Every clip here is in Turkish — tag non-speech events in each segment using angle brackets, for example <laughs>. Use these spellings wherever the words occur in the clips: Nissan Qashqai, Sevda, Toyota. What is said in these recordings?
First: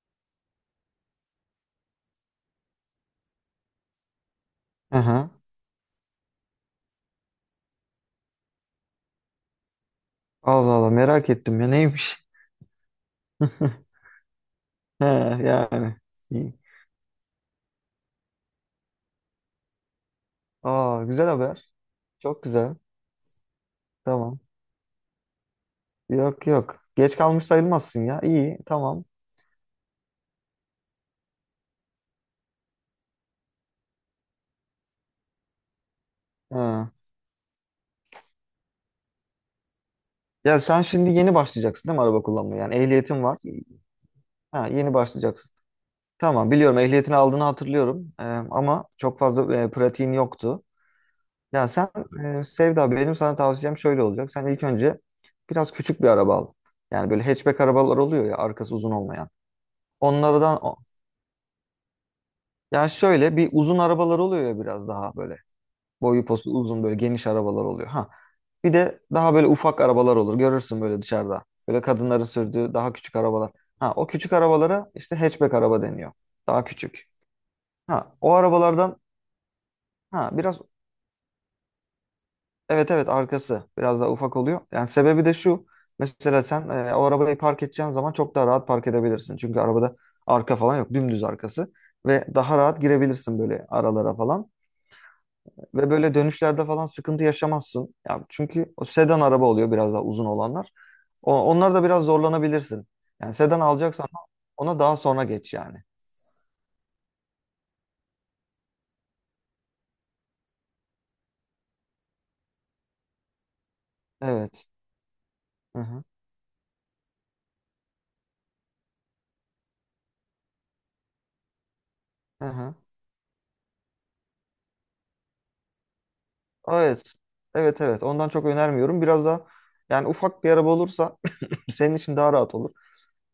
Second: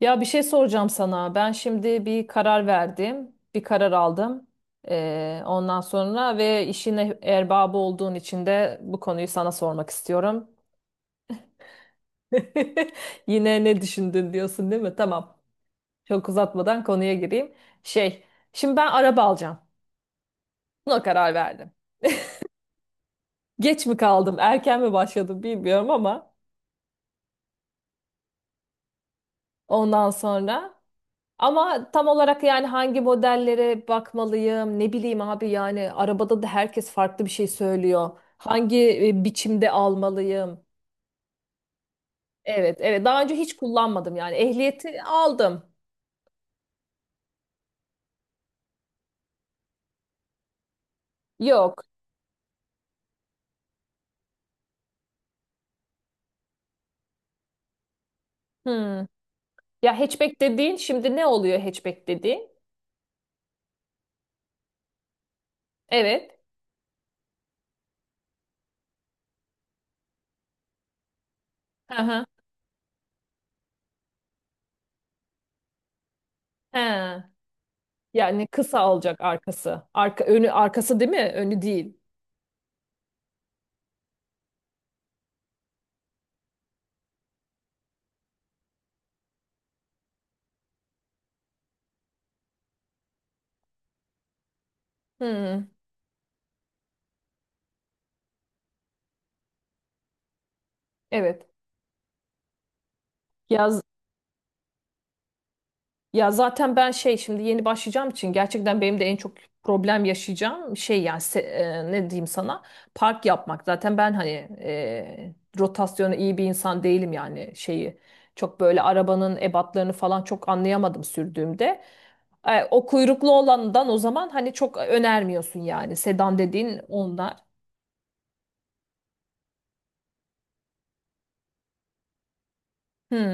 Ya bir şey soracağım sana. Ben şimdi bir karar verdim, bir karar aldım. Aha. Ondan sonra ve işin erbabı olduğun için de bu konuyu sana sormak istiyorum. Allah Allah merak ettim ya neymiş? <laughs> Yine ne <laughs> düşündün diyorsun değil mi? He, Tamam. yani. Çok İyi. uzatmadan konuya gireyim. Şey, şimdi ben araba alacağım. Buna Aa güzel karar verdim. haber. Çok güzel. Geç mi kaldım, Tamam. erken mi başladım bilmiyorum ama Yok yok. Geç kalmış sayılmazsın ya. İyi tamam. ondan sonra. Ama tam olarak yani hangi modellere bakmalıyım ne bileyim abi yani arabada da herkes Ha. farklı bir şey söylüyor. Hangi biçimde Ya almalıyım? sen şimdi yeni başlayacaksın değil mi araba kullanmaya? Yani Evet evet, daha ehliyetin önce var. hiç kullanmadım yani Ha, yeni ehliyeti başlayacaksın. aldım. Tamam biliyorum ehliyetini aldığını hatırlıyorum. Ama çok fazla pratiğin yoktu. Ya Yok. sen Sevda, benim sana tavsiyem şöyle olacak. Sen ilk önce biraz küçük bir araba al. Yani böyle hatchback arabalar oluyor ya, arkası uzun Hmm. olmayan. Ya hatchback Onlardan dediğin şimdi ne oluyor hatchback dediğin? yani, şöyle bir uzun arabalar oluyor ya, biraz daha böyle boyu Evet. posu uzun, böyle geniş arabalar oluyor. Ha. Bir de daha böyle ufak arabalar olur. Görürsün böyle dışarıda. Böyle Hı kadınların hı. sürdüğü daha küçük arabalar. Ha, o küçük arabalara işte hatchback araba deniyor. Daha küçük. He. Ha, o Yani kısa arabalardan, olacak arkası. Arka ha önü biraz, arkası değil mi? Önü değil. evet evet, arkası biraz daha ufak oluyor. Yani sebebi de şu. Mesela sen o arabayı park edeceğin zaman çok daha rahat park edebilirsin. Çünkü arabada arka falan yok. Dümdüz arkası ve daha rahat girebilirsin böyle aralara falan. Hmm. Ve böyle dönüşlerde falan sıkıntı yaşamazsın. Ya çünkü o sedan araba oluyor, biraz daha uzun olanlar. O, Evet. onlar da biraz zorlanabilirsin. Yani sedan Ya alacaksan ona daha sonra geç yani. Ya zaten ben şey şimdi yeni başlayacağım için gerçekten benim de en çok problem yaşayacağım şey yani ne diyeyim sana park yapmak. Zaten ben hani Evet. Hı hı. rotasyonu iyi bir insan değilim yani şeyi çok böyle arabanın ebatlarını falan çok anlayamadım sürdüğümde. Hı hı. O kuyruklu olandan o zaman hani çok önermiyorsun yani sedan dediğin Evet. onlar. Evet evet. Ondan çok önermiyorum. Biraz daha, yani ufak bir araba olursa <clears throat> senin için daha rahat olur.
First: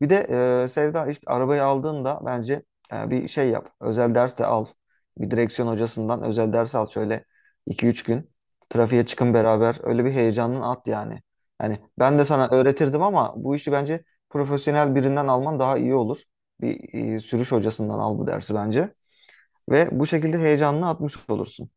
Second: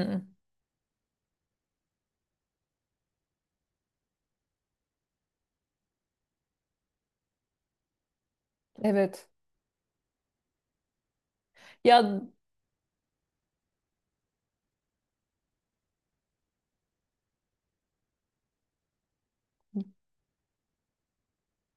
Bir de Sevda, ilk arabayı aldığında bence bir şey yap. Özel ders de al. Bir direksiyon hocasından özel ders al, şöyle iki üç gün. Trafiğe evet. çıkın beraber. Öyle bir heyecanını at yani. Yani ben Ya de sana öğretirdim ama bu işi bence profesyonel birinden alman daha iyi olur. Bir sürüş hocasından al bu dersi bence. Ve bu şekilde heyecanını atmış olursun.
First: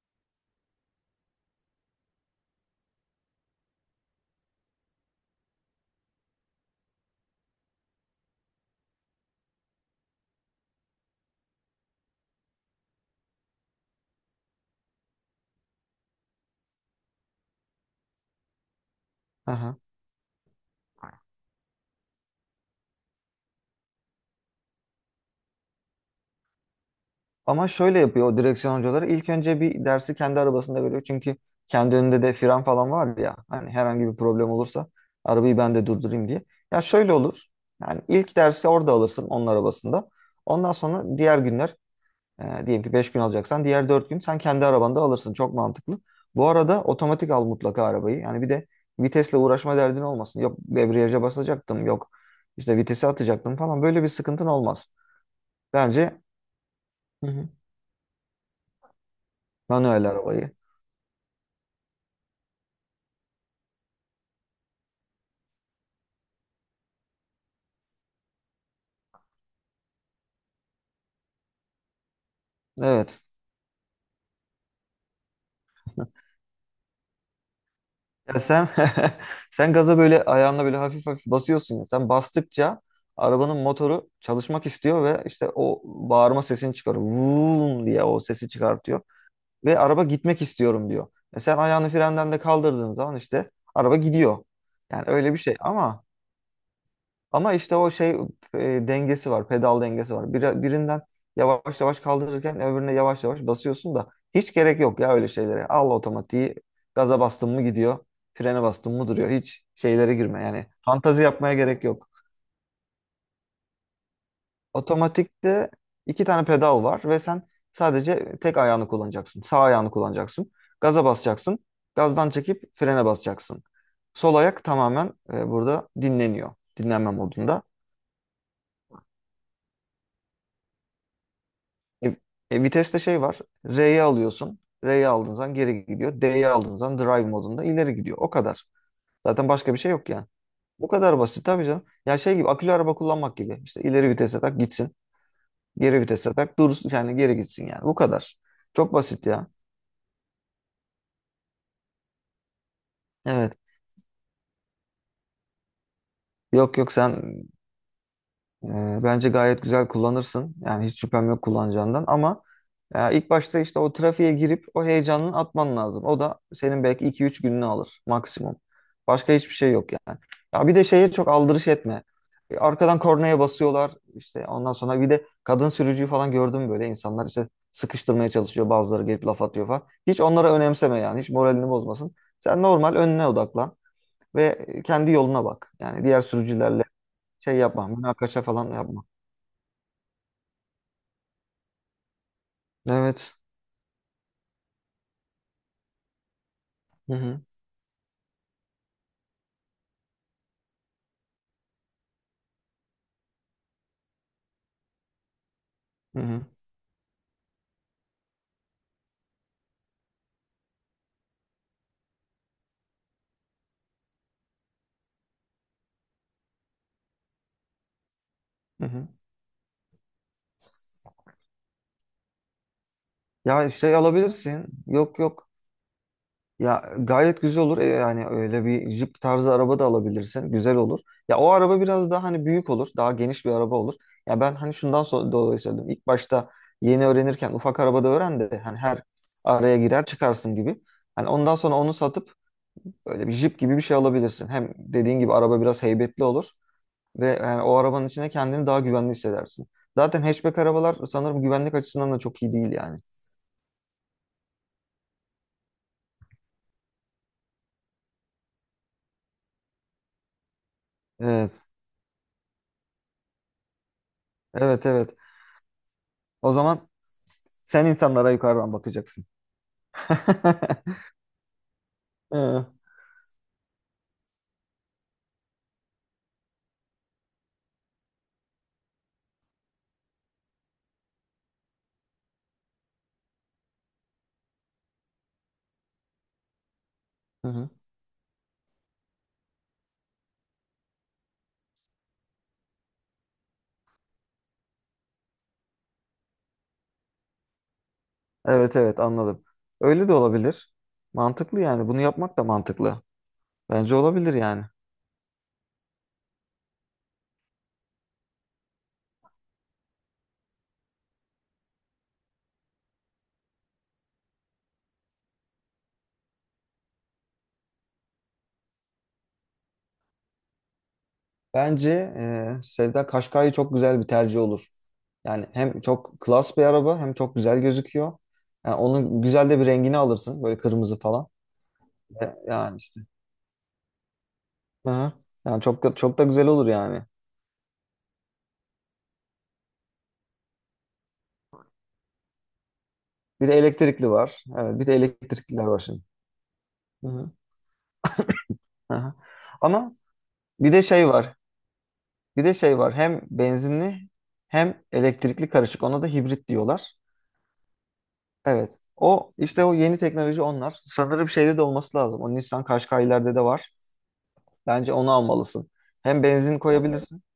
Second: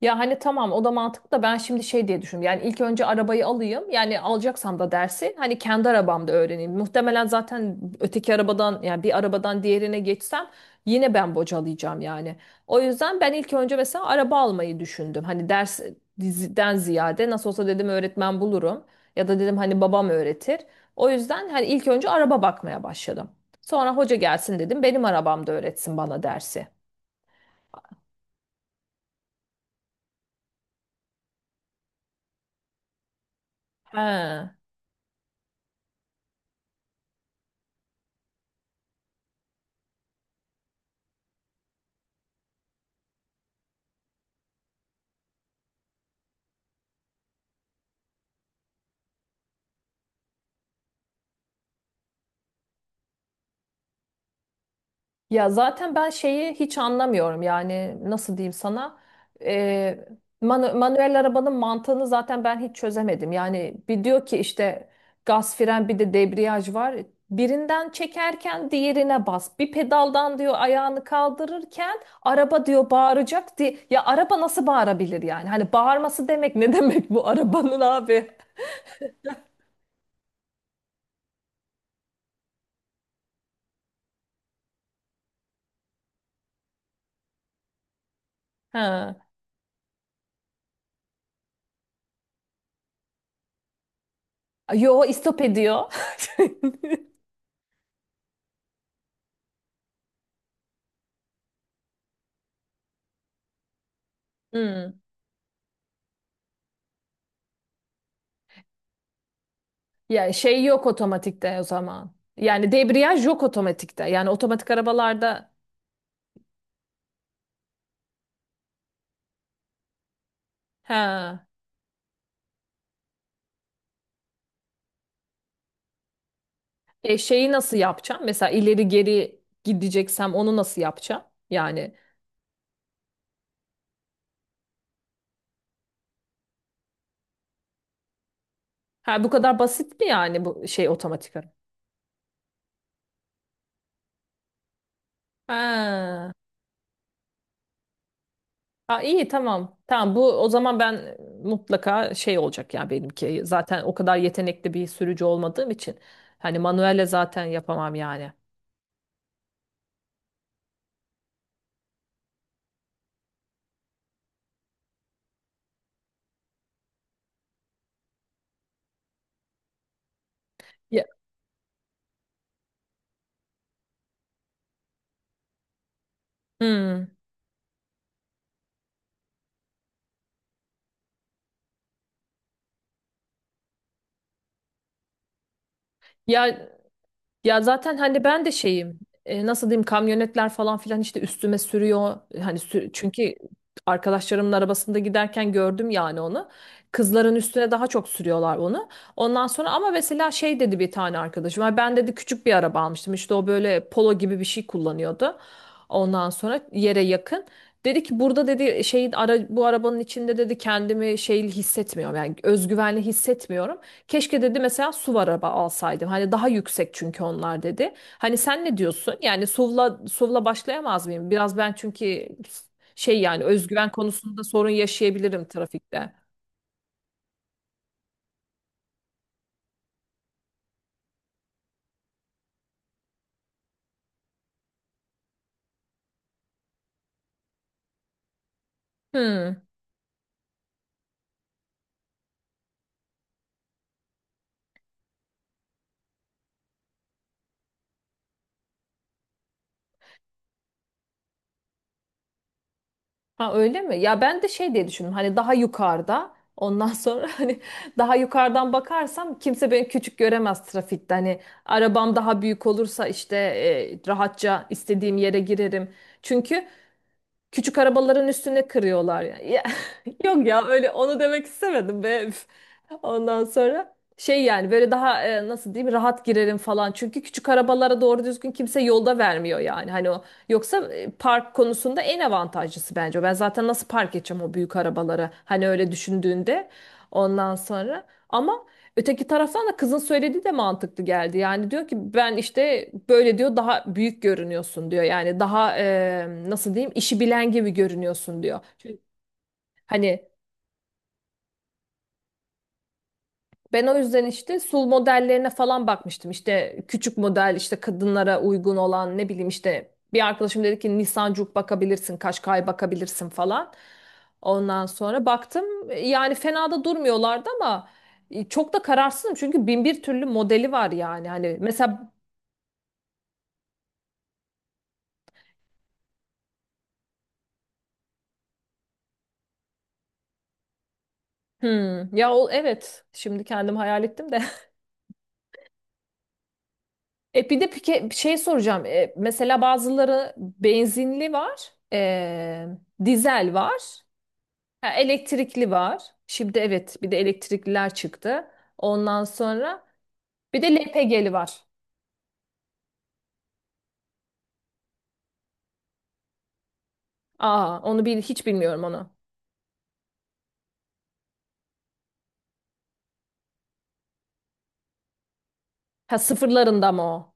Ya hani tamam o da mantıklı da ben şimdi şey diye düşündüm. Yani ilk önce arabayı alayım. Yani alacaksam da dersi hani kendi arabamda öğreneyim. Muhtemelen zaten öteki arabadan yani bir arabadan diğerine geçsem yine ben bocalayacağım yani. O yüzden ben ilk önce mesela araba almayı düşündüm. Hani ders diziden ziyade nasıl olsa dedim öğretmen bulurum. Ya da dedim hani <laughs> babam öğretir. O yüzden hani ilk önce araba bakmaya başladım. Sonra hoca gelsin dedim benim arabamda öğretsin bana dersi. Ama şöyle yapıyor o direksiyon hocaları. İlk önce bir dersi kendi arabasında veriyor. Çünkü kendi önünde de fren falan var ya. Hani herhangi bir He. problem olursa arabayı ben de durdurayım diye. Ya şöyle olur. Yani ilk dersi orada alırsın, onun arabasında. Ondan sonra diğer günler, diyelim ki 5 gün alacaksan, diğer 4 gün sen kendi arabanda alırsın. Çok mantıklı. Bu arada otomatik al mutlaka arabayı. Yani bir de vitesle uğraşma derdin olmasın. Yok debriyaja basacaktım, yok işte vitesi atacaktım falan. Böyle bir sıkıntın olmaz. Ya zaten ben Bence, şeyi hiç hı anlamıyorum hı, yani nasıl diyeyim sana. Ee, manuel arabayı. Manuel arabanın mantığını zaten ben hiç çözemedim. Yani bir diyor ki işte gaz fren bir de debriyaj var, birinden çekerken diğerine bas bir pedaldan diyor ayağını kaldırırken araba diyor Evet. bağıracak diye, ya araba nasıl bağırabilir yani hani <laughs> bağırması demek ne <laughs> demek bu arabanın abi? Ya sen <laughs> sen gaza böyle ayağınla böyle hafif hafif basıyorsun ya. Sen bastıkça arabanın motoru çalışmak istiyor ve işte o bağırma sesini çıkarıyor. Vuuu diye o sesi çıkartıyor. Ha. Ve araba gitmek istiyorum diyor. E, sen ayağını frenden de kaldırdığın zaman işte araba gidiyor. Yani Yo, öyle bir istop şey ediyor. ama. İşte o şey, dengesi var, pedal dengesi var. Birinden yavaş yavaş kaldırırken öbürüne yavaş yavaş basıyorsun da <laughs> hiç gerek Hmm. yok ya öyle şeylere. Al otomatiği, gaza bastın mı gidiyor, frene bastın mı duruyor. Hiç şeylere Ya girme şey yani. yok Fantazi yapmaya otomatikte o gerek yok. zaman. Yani debriyaj yok otomatikte. Yani otomatik arabalarda Otomatikte iki tane pedal var ve sen sadece tek ayağını kullanacaksın. Sağ ayağını kullanacaksın. Gaza ha, basacaksın. Gazdan çekip frene basacaksın. Sol ayak tamamen burada dinleniyor. Dinlenme şeyi modunda. nasıl yapacağım? Mesela ileri geri gideceksem onu nasıl yapacağım? Yani E, Viteste şey var. R'ye alıyorsun. R'ye aldığın zaman geri gidiyor. D'ye aldığın zaman drive modunda ileri gidiyor. O kadar. ha bu Zaten kadar başka bir şey basit mi yok yani. yani bu Bu şey kadar otomatik basit araba? tabii canım. Ya şey gibi, akülü araba kullanmak gibi. İşte ileri vitese tak gitsin. Geri Ha. vitese tak dursun, yani geri gitsin yani. Bu kadar. Çok Ha, basit iyi ya. tamam. Tamam bu o zaman ben mutlaka şey olacak ya benimki. Evet. Zaten o kadar yetenekli bir sürücü olmadığım için. Hani Yok yok manuelle sen. zaten yapamam yani. Bence gayet güzel kullanırsın. Yani hiç şüphem yok kullanacağından ama ilk başta işte o trafiğe girip o heyecanını atman lazım. O da senin belki iki üç gününü alır maksimum. Başka hiçbir şey yok yani. Ya bir de Ya, şeye çok aldırış etme. Arkadan kornaya basıyorlar işte, ondan sonra bir de kadın sürücüyü falan gördüm, böyle hmm. insanlar işte sıkıştırmaya çalışıyor, bazıları gelip laf atıyor falan. Hiç onlara önemseme yani, hiç moralini bozmasın. Sen normal önüne odaklan ve kendi yoluna bak. Yani diğer Ya sürücülerle şey Ya yapma, zaten hani münakaşa ben de falan şeyim, yapma. Nasıl diyeyim, kamyonetler falan filan işte üstüme sürüyor hani çünkü Evet. arkadaşlarımın arabasında giderken gördüm yani onu, Hı kızların hı. üstüne daha çok sürüyorlar onu. Ondan sonra ama mesela şey dedi bir tane arkadaşım, "Ay, ben dedi küçük bir araba almıştım işte o böyle polo gibi bir şey kullanıyordu, Hı ondan hı. sonra yere yakın dedi ki burada dedi şeyin bu arabanın içinde dedi kendimi şey hissetmiyorum yani özgüvenli hissetmiyorum. Keşke dedi mesela SUV araba alsaydım. Hani daha yüksek çünkü onlar dedi. Hani sen ne Hı hı. diyorsun? Yani SUV'la başlayamaz mıyım? Biraz ben çünkü şey yani Ya özgüven şey konusunda alabilirsin. sorun Yok yaşayabilirim yok. trafikte. Ya gayet güzel olur. Yani öyle bir jip tarzı araba da alabilirsin. Güzel olur. Ya o araba biraz daha hani büyük olur. Daha geniş bir araba olur. Ya ben hani şundan dolayı söyledim. İlk başta yeni öğrenirken ufak arabada öğren de hani her Hmm. araya girer çıkarsın gibi. Hani ondan sonra onu satıp böyle bir jip gibi bir şey alabilirsin. Hem dediğin gibi araba biraz heybetli olur. Ve yani o arabanın içine kendini daha güvenli hissedersin. Zaten hatchback arabalar sanırım güvenlik açısından da çok iyi değil yani. Ha öyle mi? Ya ben de şey diye düşündüm. Hani daha yukarıda ondan sonra <laughs> hani daha yukarıdan bakarsam kimse beni küçük göremez trafikte. Hani Evet. arabam daha büyük olursa işte rahatça Evet evet. istediğim yere girerim. O Çünkü zaman küçük sen arabaların insanlara üstüne yukarıdan kırıyorlar bakacaksın. yani. Ya, <laughs> yok ya öyle <laughs> onu demek istemedim be. Üf. Hı Ondan sonra şey yani böyle daha nasıl diyeyim rahat girerim falan. Çünkü küçük arabalara doğru düzgün kimse yolda vermiyor yani. Hani o yoksa park konusunda en avantajlısı bence o. Ben zaten nasıl park edeceğim o büyük arabaları hani öyle düşündüğünde ondan hı. sonra. Ama öteki taraftan da kızın söylediği de mantıklı geldi. Yani diyor ki ben işte böyle diyor daha büyük görünüyorsun diyor. Yani daha nasıl diyeyim işi bilen gibi görünüyorsun diyor. Evet Çünkü evet, anladım. Öyle de hani olabilir. Mantıklı yani. Bunu yapmak da mantıklı. ben Bence o yüzden olabilir işte yani. sul modellerine falan bakmıştım. İşte küçük model işte kadınlara uygun olan ne bileyim işte bir arkadaşım dedi ki Nisan Juke bakabilirsin, Kaşkay bakabilirsin falan. Ondan sonra baktım yani fena da durmuyorlardı ama çok da kararsızım çünkü bin bir türlü modeli var yani. Hani Bence mesela Sevda, Kaşkay'ı çok güzel bir tercih olur. Yani hem çok klas bir araba, hem çok güzel gözüküyor. Yani onun güzel de bir rengini alırsın, böyle kırmızı falan. hmm, ya Ve o yani işte. evet şimdi kendim hayal ettim de. <laughs> Hı hı. Yani çok da güzel olur yani. E bir de pike, bir şey soracağım. E, mesela bazıları benzinli var, Bir dizel de var, elektrikli var. Evet, bir ha, de elektrikliler elektrikli var şimdi. var. Şimdi evet Hı bir de hı. elektrikliler çıktı. Hı hı. Ondan sonra Ama bir bir de de şey LPG'li var. var. Bir de şey var. Hem benzinli hem elektrikli karışık. Ona da hibrit diyorlar. Aa, onu bil, hiç Evet. bilmiyorum onu. O işte, o yeni teknoloji onlar. Sanırım şeyde de olması lazım. O Nissan Qashqai'lerde de var. Bence onu almalısın. Ha Hem benzin vallahi sıfırlarında mı koyabilirsin. o?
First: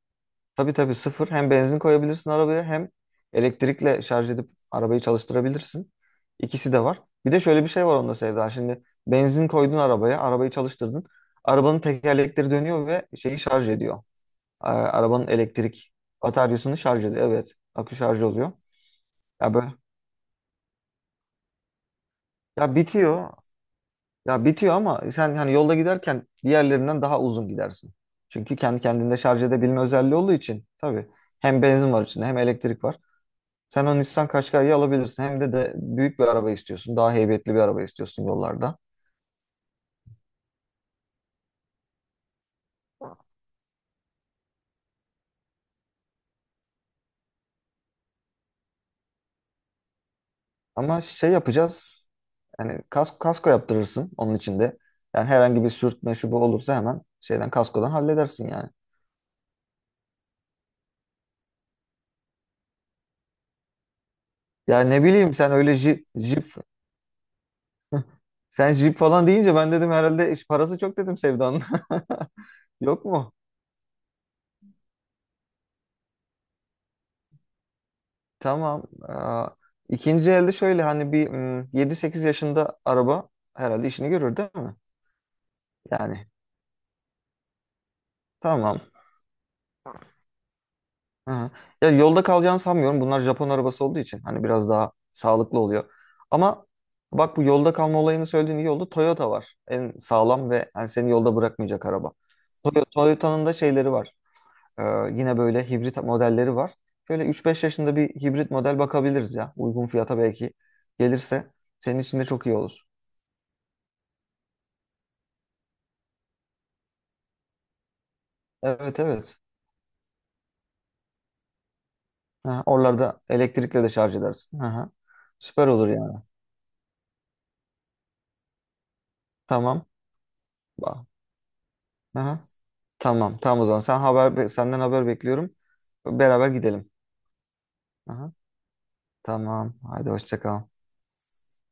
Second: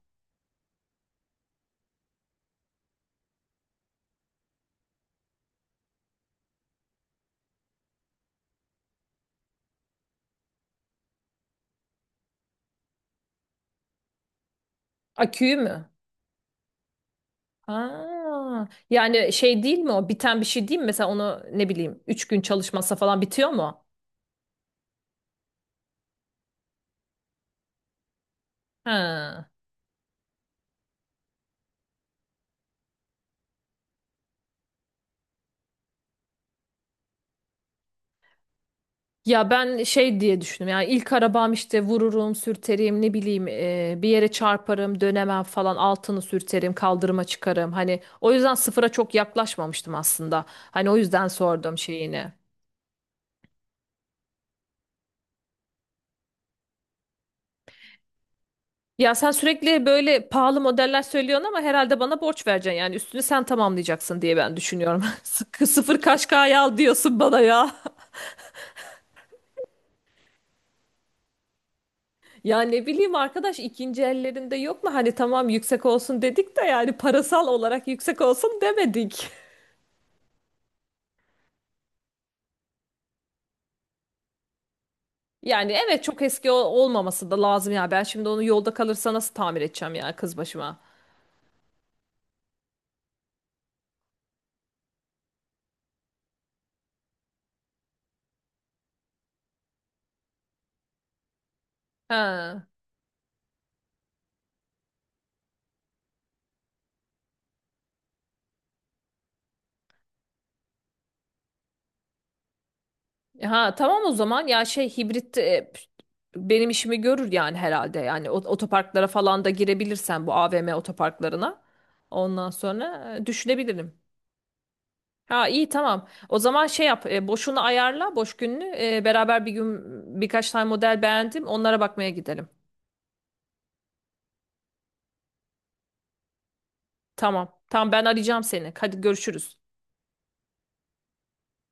Tabii tabii sıfır. Hem benzin koyabilirsin arabaya, hem elektrikle şarj edip arabayı çalıştırabilirsin. İkisi de var. Bir de şöyle bir şey var onda Sevda. Şimdi benzin koydun arabaya, arabayı çalıştırdın. Arabanın tekerlekleri dönüyor ve şeyi şarj ediyor. A- Arabanın Aküyü mü? elektrik bataryasını şarj ediyor. Evet, akü şarj oluyor. Aa, yani Ya şey böyle, değil mi o? Biten bir şey değil mi? Mesela onu ne bileyim 3 gün ya çalışmazsa falan bitiyor. bitiyor mu? Ya bitiyor ama sen hani yolda giderken diğerlerinden daha uzun gidersin. Çünkü kendi kendinde şarj Ha. edebilme özelliği olduğu için tabii, hem benzin var içinde hem elektrik var. Sen o Nissan Qashqai'yi alabilirsin. Hem de büyük bir araba istiyorsun. Daha heybetli bir araba istiyorsun yollarda. Ya ben şey diye düşündüm. Yani ilk arabam işte vururum, sürterim, ne bileyim bir yere çarparım, dönemem falan, altını sürterim, kaldırıma çıkarım. Hani o yüzden sıfıra çok yaklaşmamıştım aslında. Hani o Ama yüzden şey sordum yapacağız. şeyini. Yani kasko yaptırırsın onun içinde. Yani herhangi bir sürtme şu bu olursa hemen şeyden, kaskodan halledersin yani. Ya sen sürekli böyle pahalı modeller söylüyorsun ama herhalde bana borç vereceksin. Yani üstünü sen tamamlayacaksın diye ben Ya düşünüyorum. ne <laughs> bileyim, sen Sıkı öyle sıfır jip kaşkaya al diyorsun bana ya. <laughs> sen jip falan deyince ben dedim herhalde iş parası çok, dedim, Sevda'nın. Ya ne <laughs> Yok bileyim mu? arkadaş ikinci ellerinde yok mu? Hani tamam yüksek olsun dedik de yani parasal olarak yüksek olsun Tamam. demedik. Aa, ikinci elde şöyle hani bir 7-8 yaşında araba herhalde işini görür değil mi? Yani evet çok Yani eski olmaması da lazım ya. Ben şimdi onu yolda tamam. kalırsa nasıl tamir edeceğim ya kız başıma. Aha. Ya yolda kalacağını sanmıyorum. Bunlar Japon arabası olduğu için hani biraz daha sağlıklı oluyor. Ama bak, bu yolda kalma olayını söylediğin iyi oldu. Toyota var. En sağlam ve hani seni yolda bırakmayacak araba. Ha. Toyota'nın da şeyleri var. Ee, Yine böyle hibrit modelleri var. Şöyle üç beş yaşında bir hibrit model bakabiliriz ya. Uygun fiyata belki gelirse senin için de çok iyi olur. Ha tamam o zaman ya şey hibrit benim işimi görür yani herhalde. Yani Evet otoparklara evet. falan da girebilirsen bu AVM otoparklarına. Ondan Ha, sonra oralarda elektrikle de düşünebilirim. şarj edersin. Aha. Ha Süper iyi olur tamam. yani. O zaman şey yap boşunu ayarla boş gününü. E, beraber bir gün Tamam. birkaç tane model Ba- beğendim. Onlara bakmaya Aha. gidelim. Tamam. Tamam o zaman. Senden haber bekliyorum. Beraber gidelim. Tamam. Tamam ben Aha. arayacağım seni. Hadi görüşürüz. Tamam. Haydi hoşça kal.